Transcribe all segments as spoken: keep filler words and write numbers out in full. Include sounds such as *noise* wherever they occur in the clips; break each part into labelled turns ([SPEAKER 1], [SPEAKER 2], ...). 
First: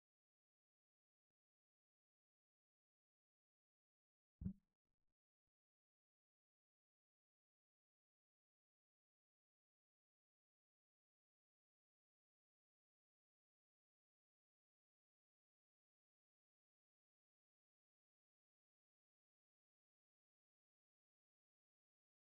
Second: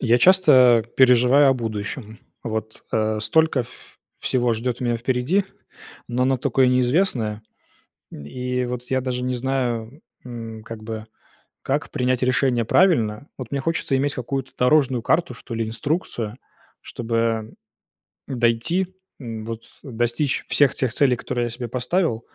[SPEAKER 1] Я часто переживаю о будущем. Вот, а, столько ф всего ждет меня впереди, но оно такое неизвестное, и вот, я даже не знаю, м, как-бы как принять решение правильно. Вот мне хочется иметь какую-то дорожную карту, что ли, инструкцию, чтобы дойти, вот достичь всех тех целей, которые я себе поставил,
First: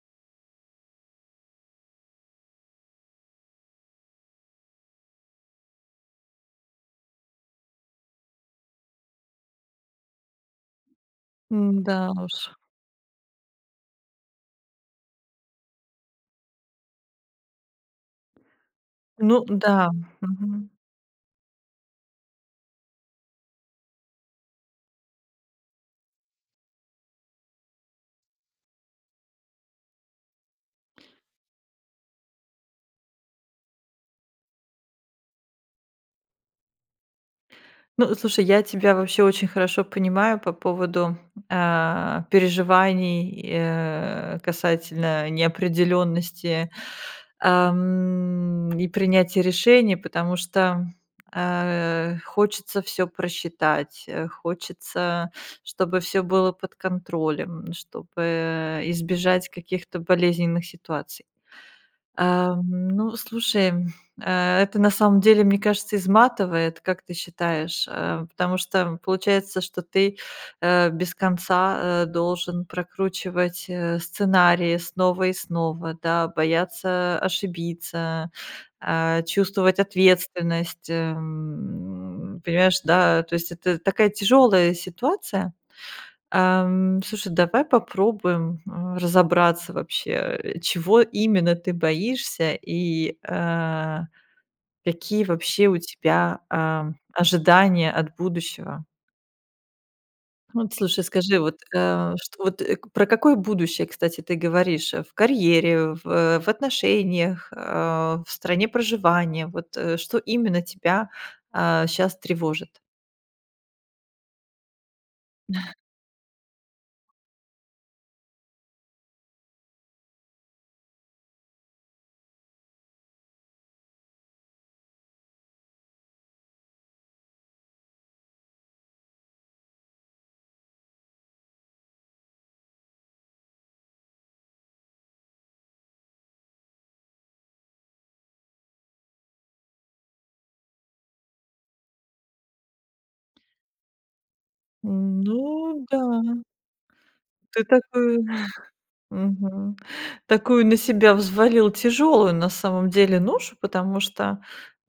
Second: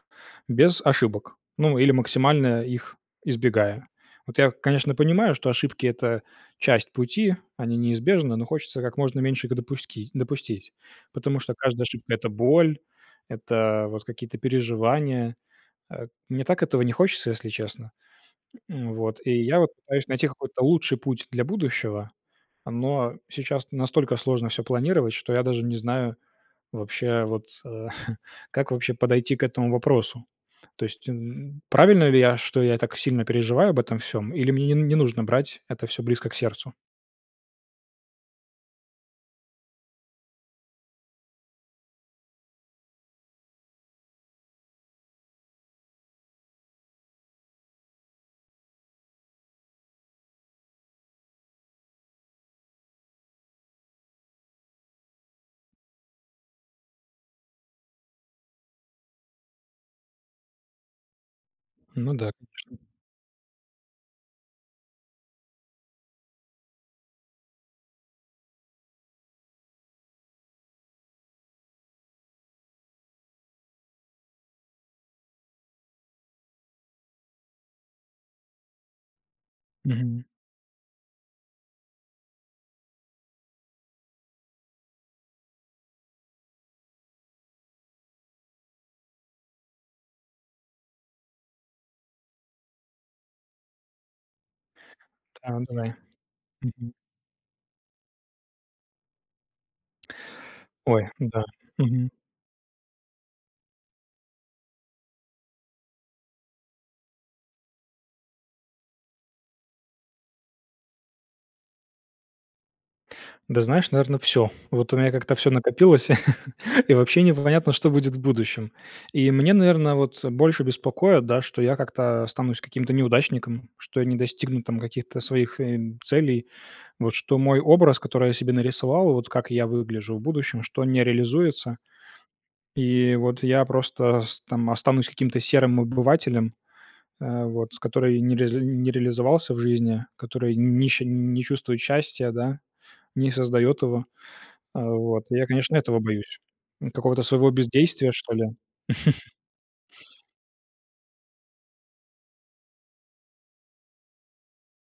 [SPEAKER 1] без ошибок, ну, или максимально их избегая. Вот я, конечно, понимаю, что ошибки- это часть пути, они неизбежны, но хочется как можно меньше их допускить допустить. Потому что каждая
[SPEAKER 2] М-да
[SPEAKER 1] ошибка- это
[SPEAKER 2] уж.
[SPEAKER 1] боль, это вот какие-то переживания, э. Мне так этого не хочется, если честно. Вот и
[SPEAKER 2] Ну
[SPEAKER 1] я вот
[SPEAKER 2] да,
[SPEAKER 1] пытаюсь найти какой-то
[SPEAKER 2] мгм.
[SPEAKER 1] лучший путь для будущего, но сейчас настолько сложно всё планировать, что я даже не знаю, вообще, вот *chuckles* как вообще подойти к этому вопросу. То есть, м, правильно ли я, что я так сильно переживаю об этом всём, или мне н не нужно брать это всё близко к сердцу?
[SPEAKER 2] Ну, слушай, я тебя вообще очень хорошо понимаю по поводу, а, переживаний и, э, касательно неопределенности, ам, и принятия решений, потому что, а, хочется всё просчитать, э, хочется, чтобы всё было под контролем, чтобы, э, избежать каких-то болезненных ситуаций.
[SPEAKER 1] Ну да,
[SPEAKER 2] Ам,
[SPEAKER 1] конечно.
[SPEAKER 2] ну, слушай, это на самом деле, мне кажется, изматывает, как ты считаешь, а, потому что, м, получается, что ты, а, без конца, а, должен прокручивать, э, сценарии снова и снова, да, бояться ошибиться, а, чувствовать
[SPEAKER 1] Мгм.
[SPEAKER 2] ответственность, эм, понимаешь, да? То есть это такая тяжёлая ситуация. Ам, слушай, давай попробуем, а, разобраться вообще, э, чего именно ты боишься, и, а, какие
[SPEAKER 1] Да,
[SPEAKER 2] вообще у
[SPEAKER 1] давай.
[SPEAKER 2] тебя, а,
[SPEAKER 1] Мгм.
[SPEAKER 2] ожидания от будущего? Вот, слушай,
[SPEAKER 1] Ой,
[SPEAKER 2] скажи,
[SPEAKER 1] да,
[SPEAKER 2] вот,
[SPEAKER 1] мгм.
[SPEAKER 2] э, что вот, э, про какое будущее, кстати, ты говоришь в карьере, в, э, в отношениях, а, в стране проживания? Вот, э, что именно тебя, а, щас тревожит?
[SPEAKER 1] Да, знаешь, наверно, всё. Вот у меня как-то всё
[SPEAKER 2] *chuckles*
[SPEAKER 1] накопилось, *laughs* и вообще непонятно, что будет в будущем. И мне, наверно, вот больше беспокоит, да, что я как-то останусь каким-то неудачником, что я не достигну там каких-то своих, э, целей. Вот что мой образ, который я себе нарисовал, вот как я выгляжу в будущем, что он не реализуется, и вот я просто с там останусь каким-то серым обывателем, э, вот, который не ре не реализовался в жизни, который не ще не чувствует счастья, да, не создает его. А, вот, я, конечно,
[SPEAKER 2] Ну
[SPEAKER 1] этого боюсь,
[SPEAKER 2] да.
[SPEAKER 1] какого-то своего
[SPEAKER 2] Ты
[SPEAKER 1] бездействия,
[SPEAKER 2] такую
[SPEAKER 1] что ли.
[SPEAKER 2] *chuckles*
[SPEAKER 1] *chuckles*
[SPEAKER 2] мгм, такую на себя взвалил тяжелую, на самом деле, ношу, потому что,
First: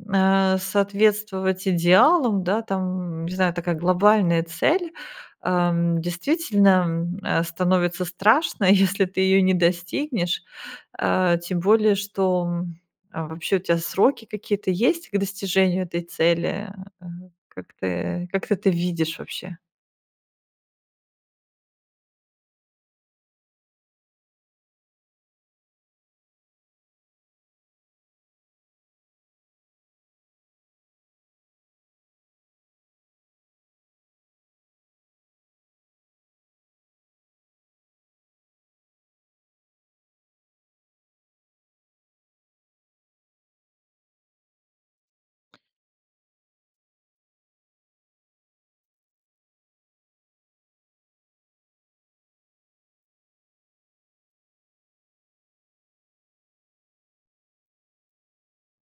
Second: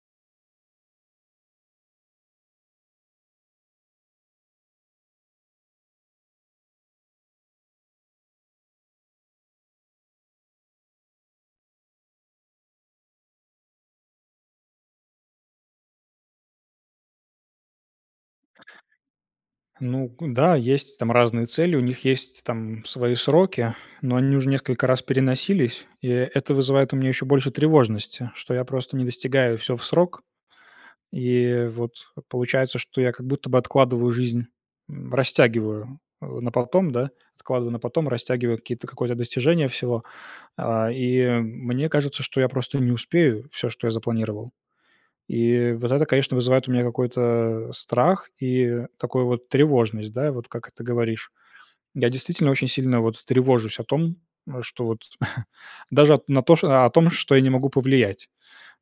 [SPEAKER 2] а, соответствовать идеалам, да, там, не знаю, такая глобальная цель, ам, действительно, м, э, становится страшно, если ты ее не достигнешь, э, тем более, что, м Вообще у тебя сроки какие-то есть к достижению этой цели, э, как ты как ты это видишь вообще?
[SPEAKER 1] Ну к да, есть там разные цели, у них есть там свои сроки, но они уже несколько раз переносились, и это вызывает у меня еще больше тревожности, что я просто не достигаю всё в срок, и вот, получается, что я как будто бы откладываю жизнь, м, растягиваю, э, на потом, да, откладываю на потом, растягиваю какие-то какое-то достижения всего, а, и мне кажется, что я просто не успею всё, что я запланировал. И вот это, конечно, вызывает у меня какой-то страх и такую вот тревожность, да, вот как это говоришь. Я действительно очень сильно вот тревожусь о том, что вот, *chuckles* даже на о том, что я не могу повлиять.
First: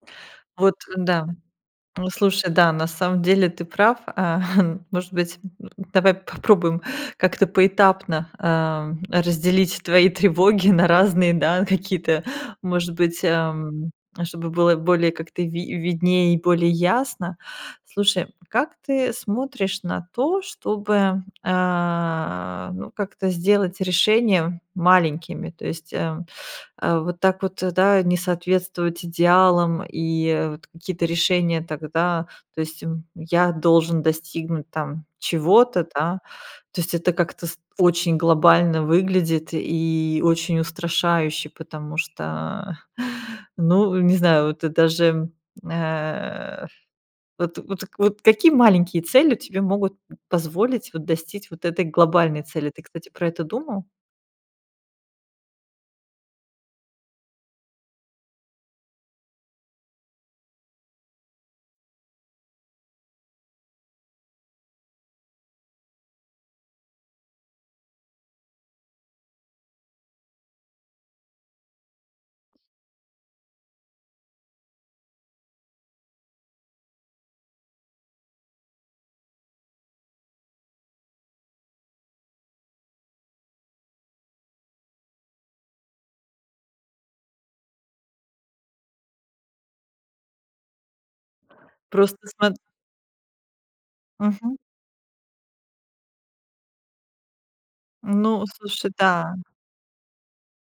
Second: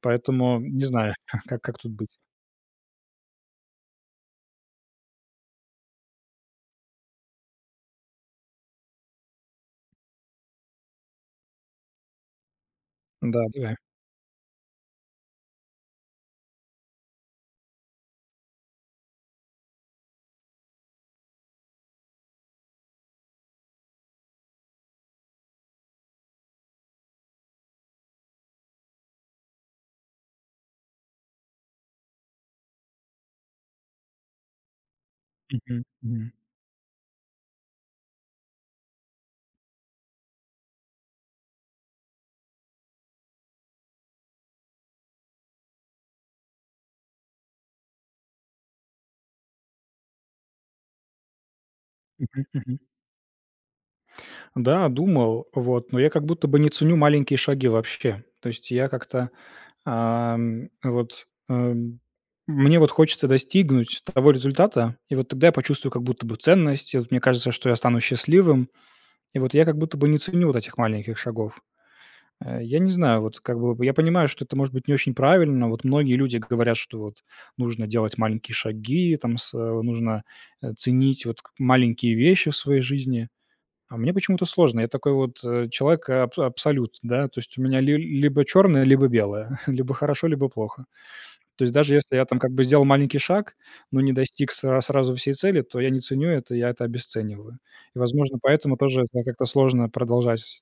[SPEAKER 1] Поэтому
[SPEAKER 2] Вот,
[SPEAKER 1] не знаю,
[SPEAKER 2] да.
[SPEAKER 1] как как тут
[SPEAKER 2] Ну,
[SPEAKER 1] быть.
[SPEAKER 2] слушай, да, на самом деле, ты прав, а, хм, может быть, *grunts* давай попробуем как-то поэтапно, эм, разделить твои тревоги на разные, да, какие-то, может быть,
[SPEAKER 1] Да, давай.
[SPEAKER 2] эм, чтобы было более, как-то, ви виднее и более ясно. Слушай, как ты смотришь на то, чтобы, а, ну, как-то сделать решение маленькими, то есть, э, *sucks teeth* вот так вот, да, не соответствовать идеалам, и вот какие-то решения тогда, то есть, м, "я должен достигнуть, там, чего-то",
[SPEAKER 1] Мгм,
[SPEAKER 2] да,
[SPEAKER 1] мгм.
[SPEAKER 2] то есть это как-то с очень глобально выглядит и очень устрашающе, потому что, *chuckles* ну, не знаю, вот ты даже, э Вот вот вот какие маленькие цели тебе могут позволить, вот, достить вот этой глобальной
[SPEAKER 1] Мгм,
[SPEAKER 2] цели?
[SPEAKER 1] мгм.
[SPEAKER 2] Ты, кстати, про это думал?
[SPEAKER 1] Да, думал, вот, но я как будто бы не ценю маленькие шаги вообще. То есть я как-то, ам, вот, эм, мне вот хочется достигнуть того результата, и вот тогда я почувствую как будто бы ценность, и вот мне кажется, что я стану счастливым, и вот я как будто бы не ценю вот этих маленьких шагов. Э, я не знаю, вот как бы я понимаю, что это, может быть, не очень правильно, вот многие люди говорят, что вот нужно делать маленькие шаги, там сэ нужно, э, ценить вот к маленькие вещи в своей жизни. А мне почему-то сложно. Я такой вот человек аб абсолют, да. То есть у меня ли либо черное, либо белое. *chuckles* Либо хорошо, либо плохо. То есть даже если
[SPEAKER 2] Просто
[SPEAKER 1] я там, как
[SPEAKER 2] смот
[SPEAKER 1] бы, сделал маленький шаг, но не достиг
[SPEAKER 2] Мгм.
[SPEAKER 1] сра сразу всей цели, то я не ценю это, я это обесцениваю. И, возможно,
[SPEAKER 2] Ну,
[SPEAKER 1] поэтому
[SPEAKER 2] слушай,
[SPEAKER 1] тоже, да,
[SPEAKER 2] да.
[SPEAKER 1] как-то сложно продолжать сз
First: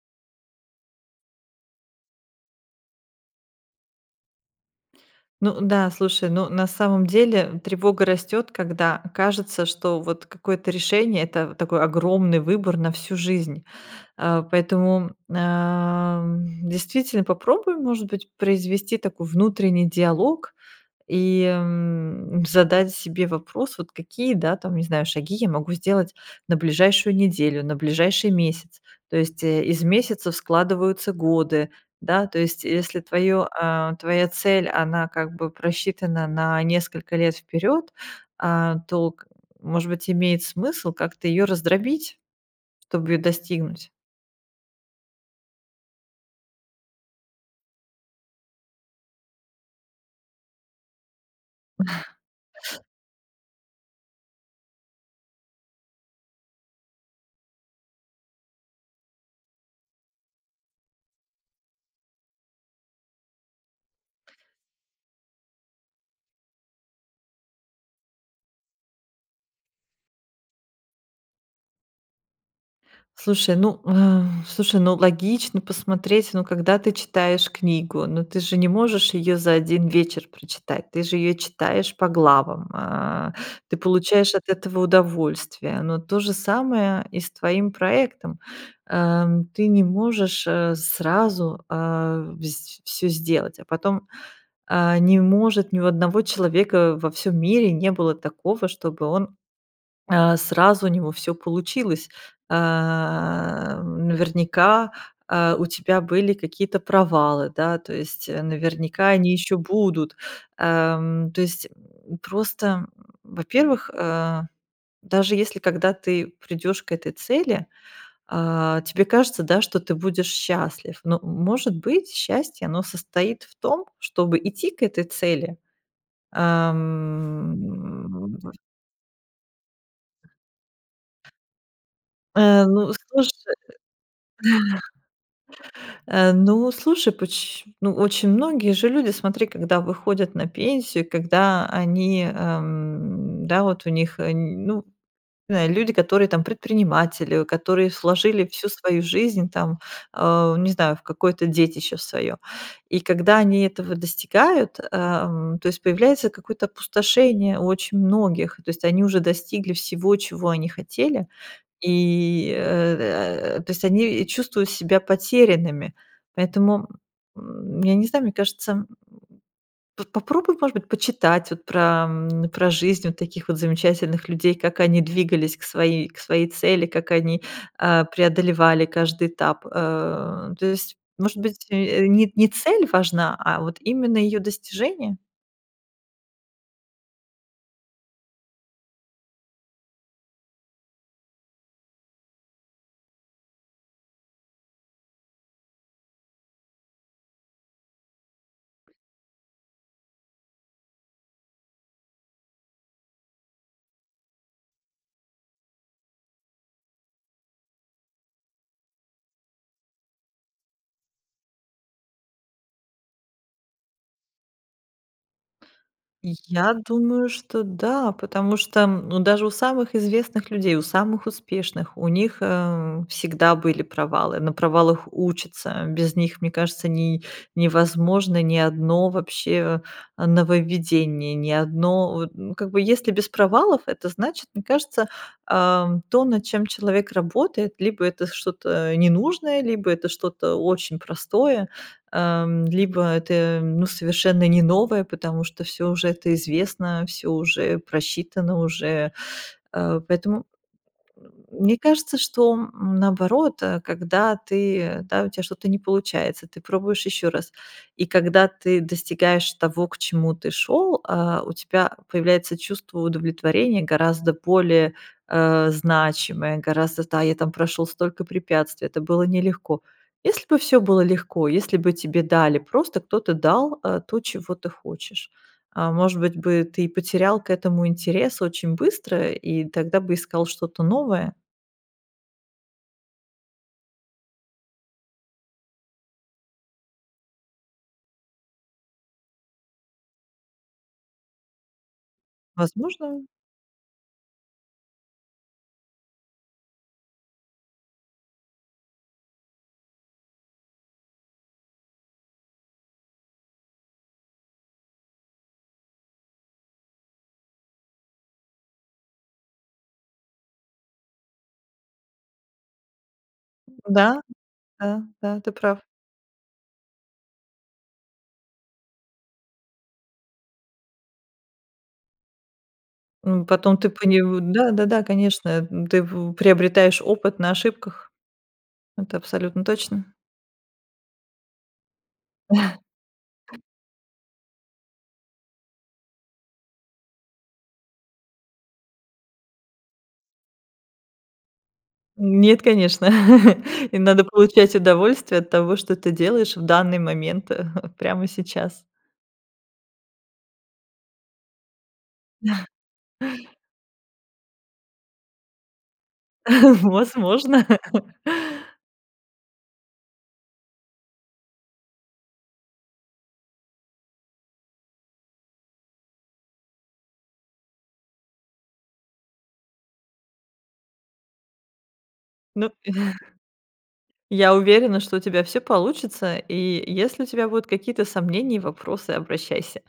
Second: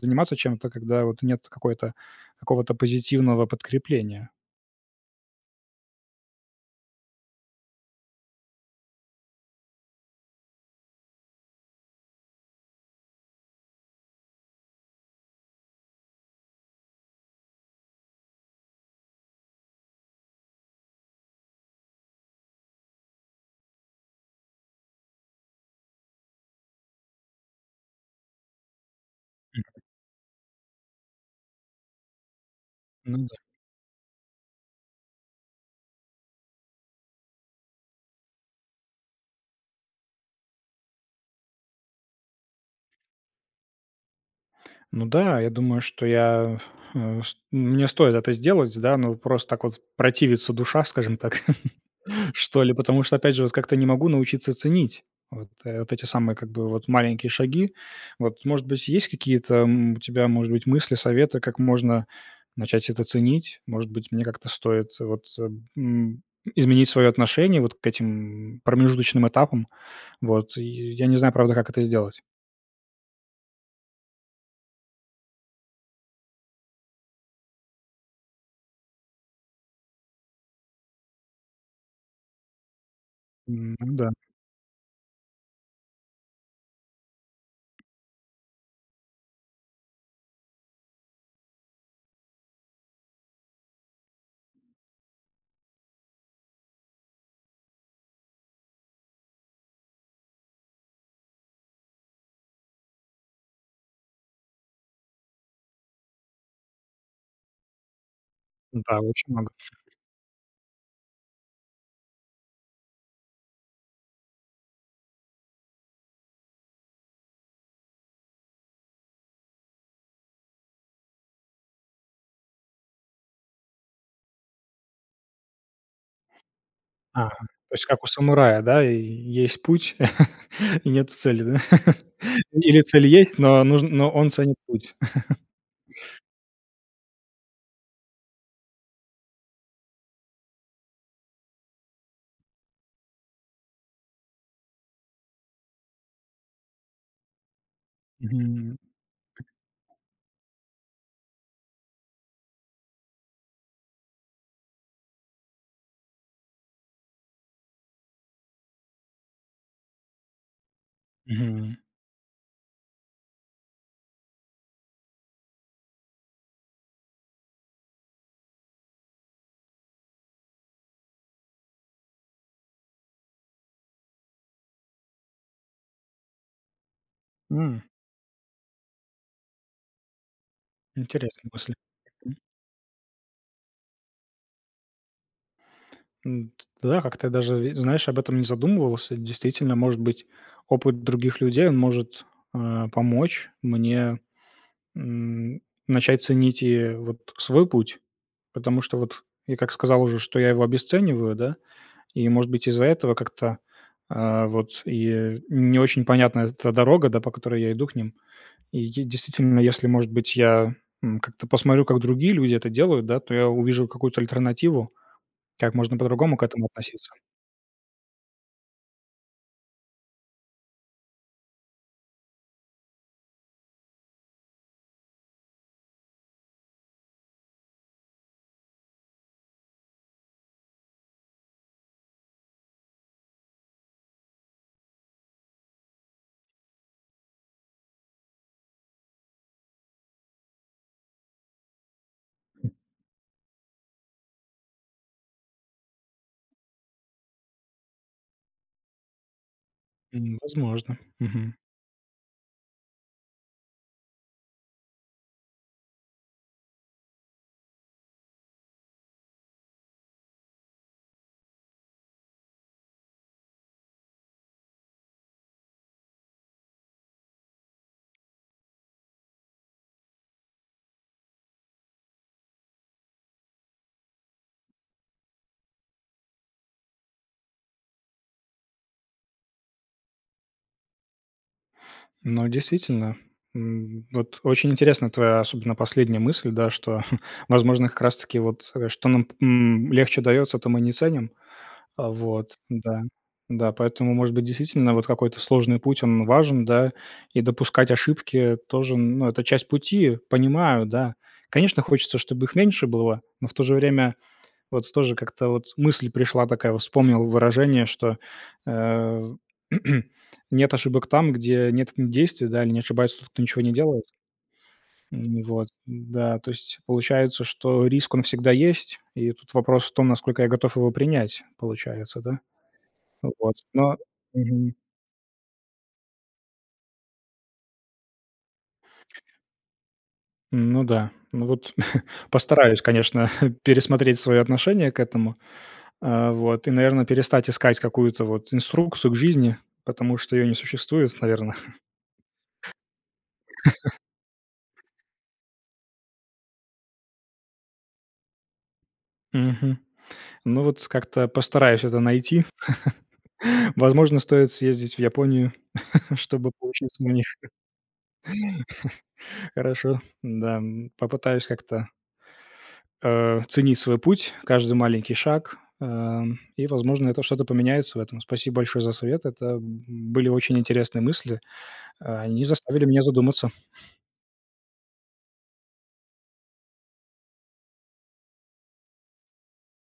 [SPEAKER 1] заниматься чем-то, когда вот нет какой-то какого-то позитивного подкрепления.
[SPEAKER 2] Ну да, слушай, ну, на самом деле, тревога растёт, когда кажется, что вот какое-то решение- это в такой огромный выбор на всю жизнь. А, поэтому, ам, действительно попробуй, может быть, произвести такой внутренний диалог и, м, задать себе вопрос вот: "Какие, да, там, не знаю, шаги я могу сделать на ближайшую неделю, на ближайший месяц?" То есть, э,
[SPEAKER 1] Мгм.
[SPEAKER 2] из месяцев складываются годы. Да, то есть если
[SPEAKER 1] Ну да.
[SPEAKER 2] твоё, а, твоя цель она как бы просчитана на несколько лет вперед, а, то к, может быть, имеет смысл как-то ее раздробить, чтобы ее достигнуть?
[SPEAKER 1] Ну да, я думаю, что я, э, ст мне стоит это сделать, да, но, просто так вот противится душа, скажем так, *chuckles*
[SPEAKER 2] *chuckles*
[SPEAKER 1] что ли, потому что, опять же, вот как-то не могу научиться ценить вот вот эти самые как бы, вот маленькие шаги. Вот, может быть, есть какие-то, м, у тебя, может быть, мысли, советы, как можно начать это ценить? Может быть, мне как-то стоит вот, м, изменить свое отношение вот к этим промежуточным этапам, вот и, я не знаю, правда, как это сделать.
[SPEAKER 2] Слушай, ну, *exhales* слушай, ну, логично посмотреть, ну, когда ты читаешь книгу, ну, ты же не можешь её за один вечер прочитать, ты же её читаешь по главам, а,
[SPEAKER 1] М,
[SPEAKER 2] ты
[SPEAKER 1] ну да.
[SPEAKER 2] получаешь от этого удовольствие. Но то же самое и с твоим проектом. Ам, ты не можешь, э, сразу, а, вс всё сделать, а потом, а, не может ни у одного человека во всём мире не было такого, чтобы он, а, сразу у него всё получилось. Ам, наверняка, а, у тебя были какие-то провалы, да, то есть, э,
[SPEAKER 1] Да,
[SPEAKER 2] наверняка, они
[SPEAKER 1] очень много.
[SPEAKER 2] ещё будут. Ам, то есть, м, просто, м, во-первых, э, даже если, когда ты придешь к этой цели, а, тебе кажется, да, что ты будешь счастлив. Но, может быть, счастье, оно состоит в том, чтобы идти к этой цели,
[SPEAKER 1] Ага, то есть как у
[SPEAKER 2] ам.
[SPEAKER 1] самурая, да? Есть путь *chuckles* и нету цели, да. *laughs*
[SPEAKER 2] Э,
[SPEAKER 1] Или
[SPEAKER 2] ну,
[SPEAKER 1] цель
[SPEAKER 2] слуша
[SPEAKER 1] есть, но нуж но он ценит путь. *chuckles*
[SPEAKER 2] *chuckles* Э, ну, слушай поч ну, очень многие же люди, смотри, когда выходят на пенсию, когда они, эм, да, вот у них, э, ну, знаю. Люди, которые там предприниматели, которые вложили всю
[SPEAKER 1] Мгм.
[SPEAKER 2] свою жизнь там, а, не знаю, в какое-то детище свое. И когда они этого достигают, ам, то есть появляется какое-то опустошение очень у многих, то есть они уже достигли всего, чего они хотели,
[SPEAKER 1] Мгм.
[SPEAKER 2] и, э э, то есть они чувствуют себя потерянными. Поэтому, м, я не знаю, мне кажется, м. П попробуй, может быть, почитать вот про, м, про жизнь таких вот замечательных людей, как они двигались к своей к своей цели, как они,
[SPEAKER 1] М.
[SPEAKER 2] а, преодолевали каждый этап. Э, то есть, может
[SPEAKER 1] Интересна
[SPEAKER 2] быть,
[SPEAKER 1] мысль.
[SPEAKER 2] э, ни
[SPEAKER 1] М.
[SPEAKER 2] ни цель важна, а вот именно ее достижение?
[SPEAKER 1] М, да, я как-то даже и, знаешь, об этом не задумывался. Действительно, может быть, опыт других людей он может, а, помочь мне, м, начать ценить и вот свой путь, потому что вот я, как сказал уже, что я его обесцениваю, да, и, может быть, из-за этого как-то, а, вот и не очень понятна эта дорога, да, по которой я иду к ним. И я действительно, если, может быть, я, м, как-то посмотрю, как другие люди это делают, да, то я увижу какую-то альтернативу, как можно по-другому к этому
[SPEAKER 2] Я
[SPEAKER 1] относиться.
[SPEAKER 2] думаю, что да, потому что, м, ну, даже у самых известных людей, у самых успешных, у них, эм, всегда были провалы. На провалах учатся. Без них, мне кажется, не невозможно ни одно вообще, э, нововведение. Ни одно вот, ну, как бы если без провалов, это значит, мне кажется, ам, то, над чем человек работает, либо это что-то ненужное, либо это что-то очень простое, ам, либо это, м, ну, совершенно не новое, потому что всё уже это известно, всё уже просчитано уже. А,
[SPEAKER 1] М,
[SPEAKER 2] поэтому
[SPEAKER 1] возможно, мгм.
[SPEAKER 2] мне кажется, что, м, наоборот, э, когда ты да, у тебя что-то не получается, ты пробуешь ещё раз. И когда ты достигаешь того, к чему ты шел, а, у тебя появляется чувство удовлетворения, гораздо более, э, значимое, гораздо, да, я там прошел столько препятствий, это было нелегко. Если бы всё было легко, если бы тебе дали, просто кто-то дал, э, то, чего ты хочешь, а, может быть бы, ты потерял к этому интерес очень быстро и тогда бы искал что-то новое?
[SPEAKER 1] Ну, действительно, м, вот очень интересна твоя, особенно, последняя мысль, да. Что, *chuckles* возможно, как раз таки, вот, э, что нам п м, легче дается, то мы не ценим. А вот, да.
[SPEAKER 2] Возможно.
[SPEAKER 1] Да, поэтому, может быть, действительно вот какой-то сложный путь- он важен, да, и допускать ошибки тоже, ну, это часть пути. Понимаю, да. Конечно, хочется, чтобы их меньше было, но в то же время вот тоже как-то вот мысль пришла такая. Вот вспомнил выражение, что, э, *clears throat* нет ошибок там, где нет действий, да? Или не ошибается тот, кто ничего не делает.
[SPEAKER 2] Да, да, да,
[SPEAKER 1] М,
[SPEAKER 2] ты
[SPEAKER 1] вот.
[SPEAKER 2] прав.
[SPEAKER 1] Н-да, то есть получается, что риск, он всегда есть, и тут вопрос в том, насколько я готов его принять, получается, да? А
[SPEAKER 2] М,
[SPEAKER 1] вот,
[SPEAKER 2] потом ты
[SPEAKER 1] но
[SPEAKER 2] понев
[SPEAKER 1] Мгм.
[SPEAKER 2] да-да-да, конечно. М, ты в у приобретаешь опыт на ошибках, это абсолютно точно.
[SPEAKER 1] Ну да, ну, вот *chuckles* постараюсь, конечно, *chuckles*
[SPEAKER 2] *chuckles*
[SPEAKER 1] пересмотреть свое отношение к этому. А вот и, наверно, перестать искать какую-то вот инструкцию к жизни, потому что её не существует, наверно.
[SPEAKER 2] Нет, конечно. *chuckles* Им надо получать
[SPEAKER 1] *chuckles* *coughs*
[SPEAKER 2] удовольствие от того, что ты делаешь в данный момент, *chuckles* прямо сейчас.
[SPEAKER 1] Мгм. Ну, вот как-то постараюсь это найти.
[SPEAKER 2] *chuckles*
[SPEAKER 1] *laughs* Возможно, стоит съездить в Японию, *chuckles* чтобы
[SPEAKER 2] *chuckles*
[SPEAKER 1] получиться у них.
[SPEAKER 2] Возможно. *laughs*
[SPEAKER 1] *chuckles* Хорошо. Да, м. Попытаюсь как-то а, ценить свой путь, каждый маленький шаг, ам, и, возможно, это что-то поменяется в этом. Спасибо большое за совет. Это, м, были очень интересные мысли, а, они
[SPEAKER 2] Ну
[SPEAKER 1] заставили меня
[SPEAKER 2] *chuckles*
[SPEAKER 1] задуматься.
[SPEAKER 2] Я уверена, что у тебя всё получится, и если у тебя будут какие-то сомнения и вопросы, обращайся.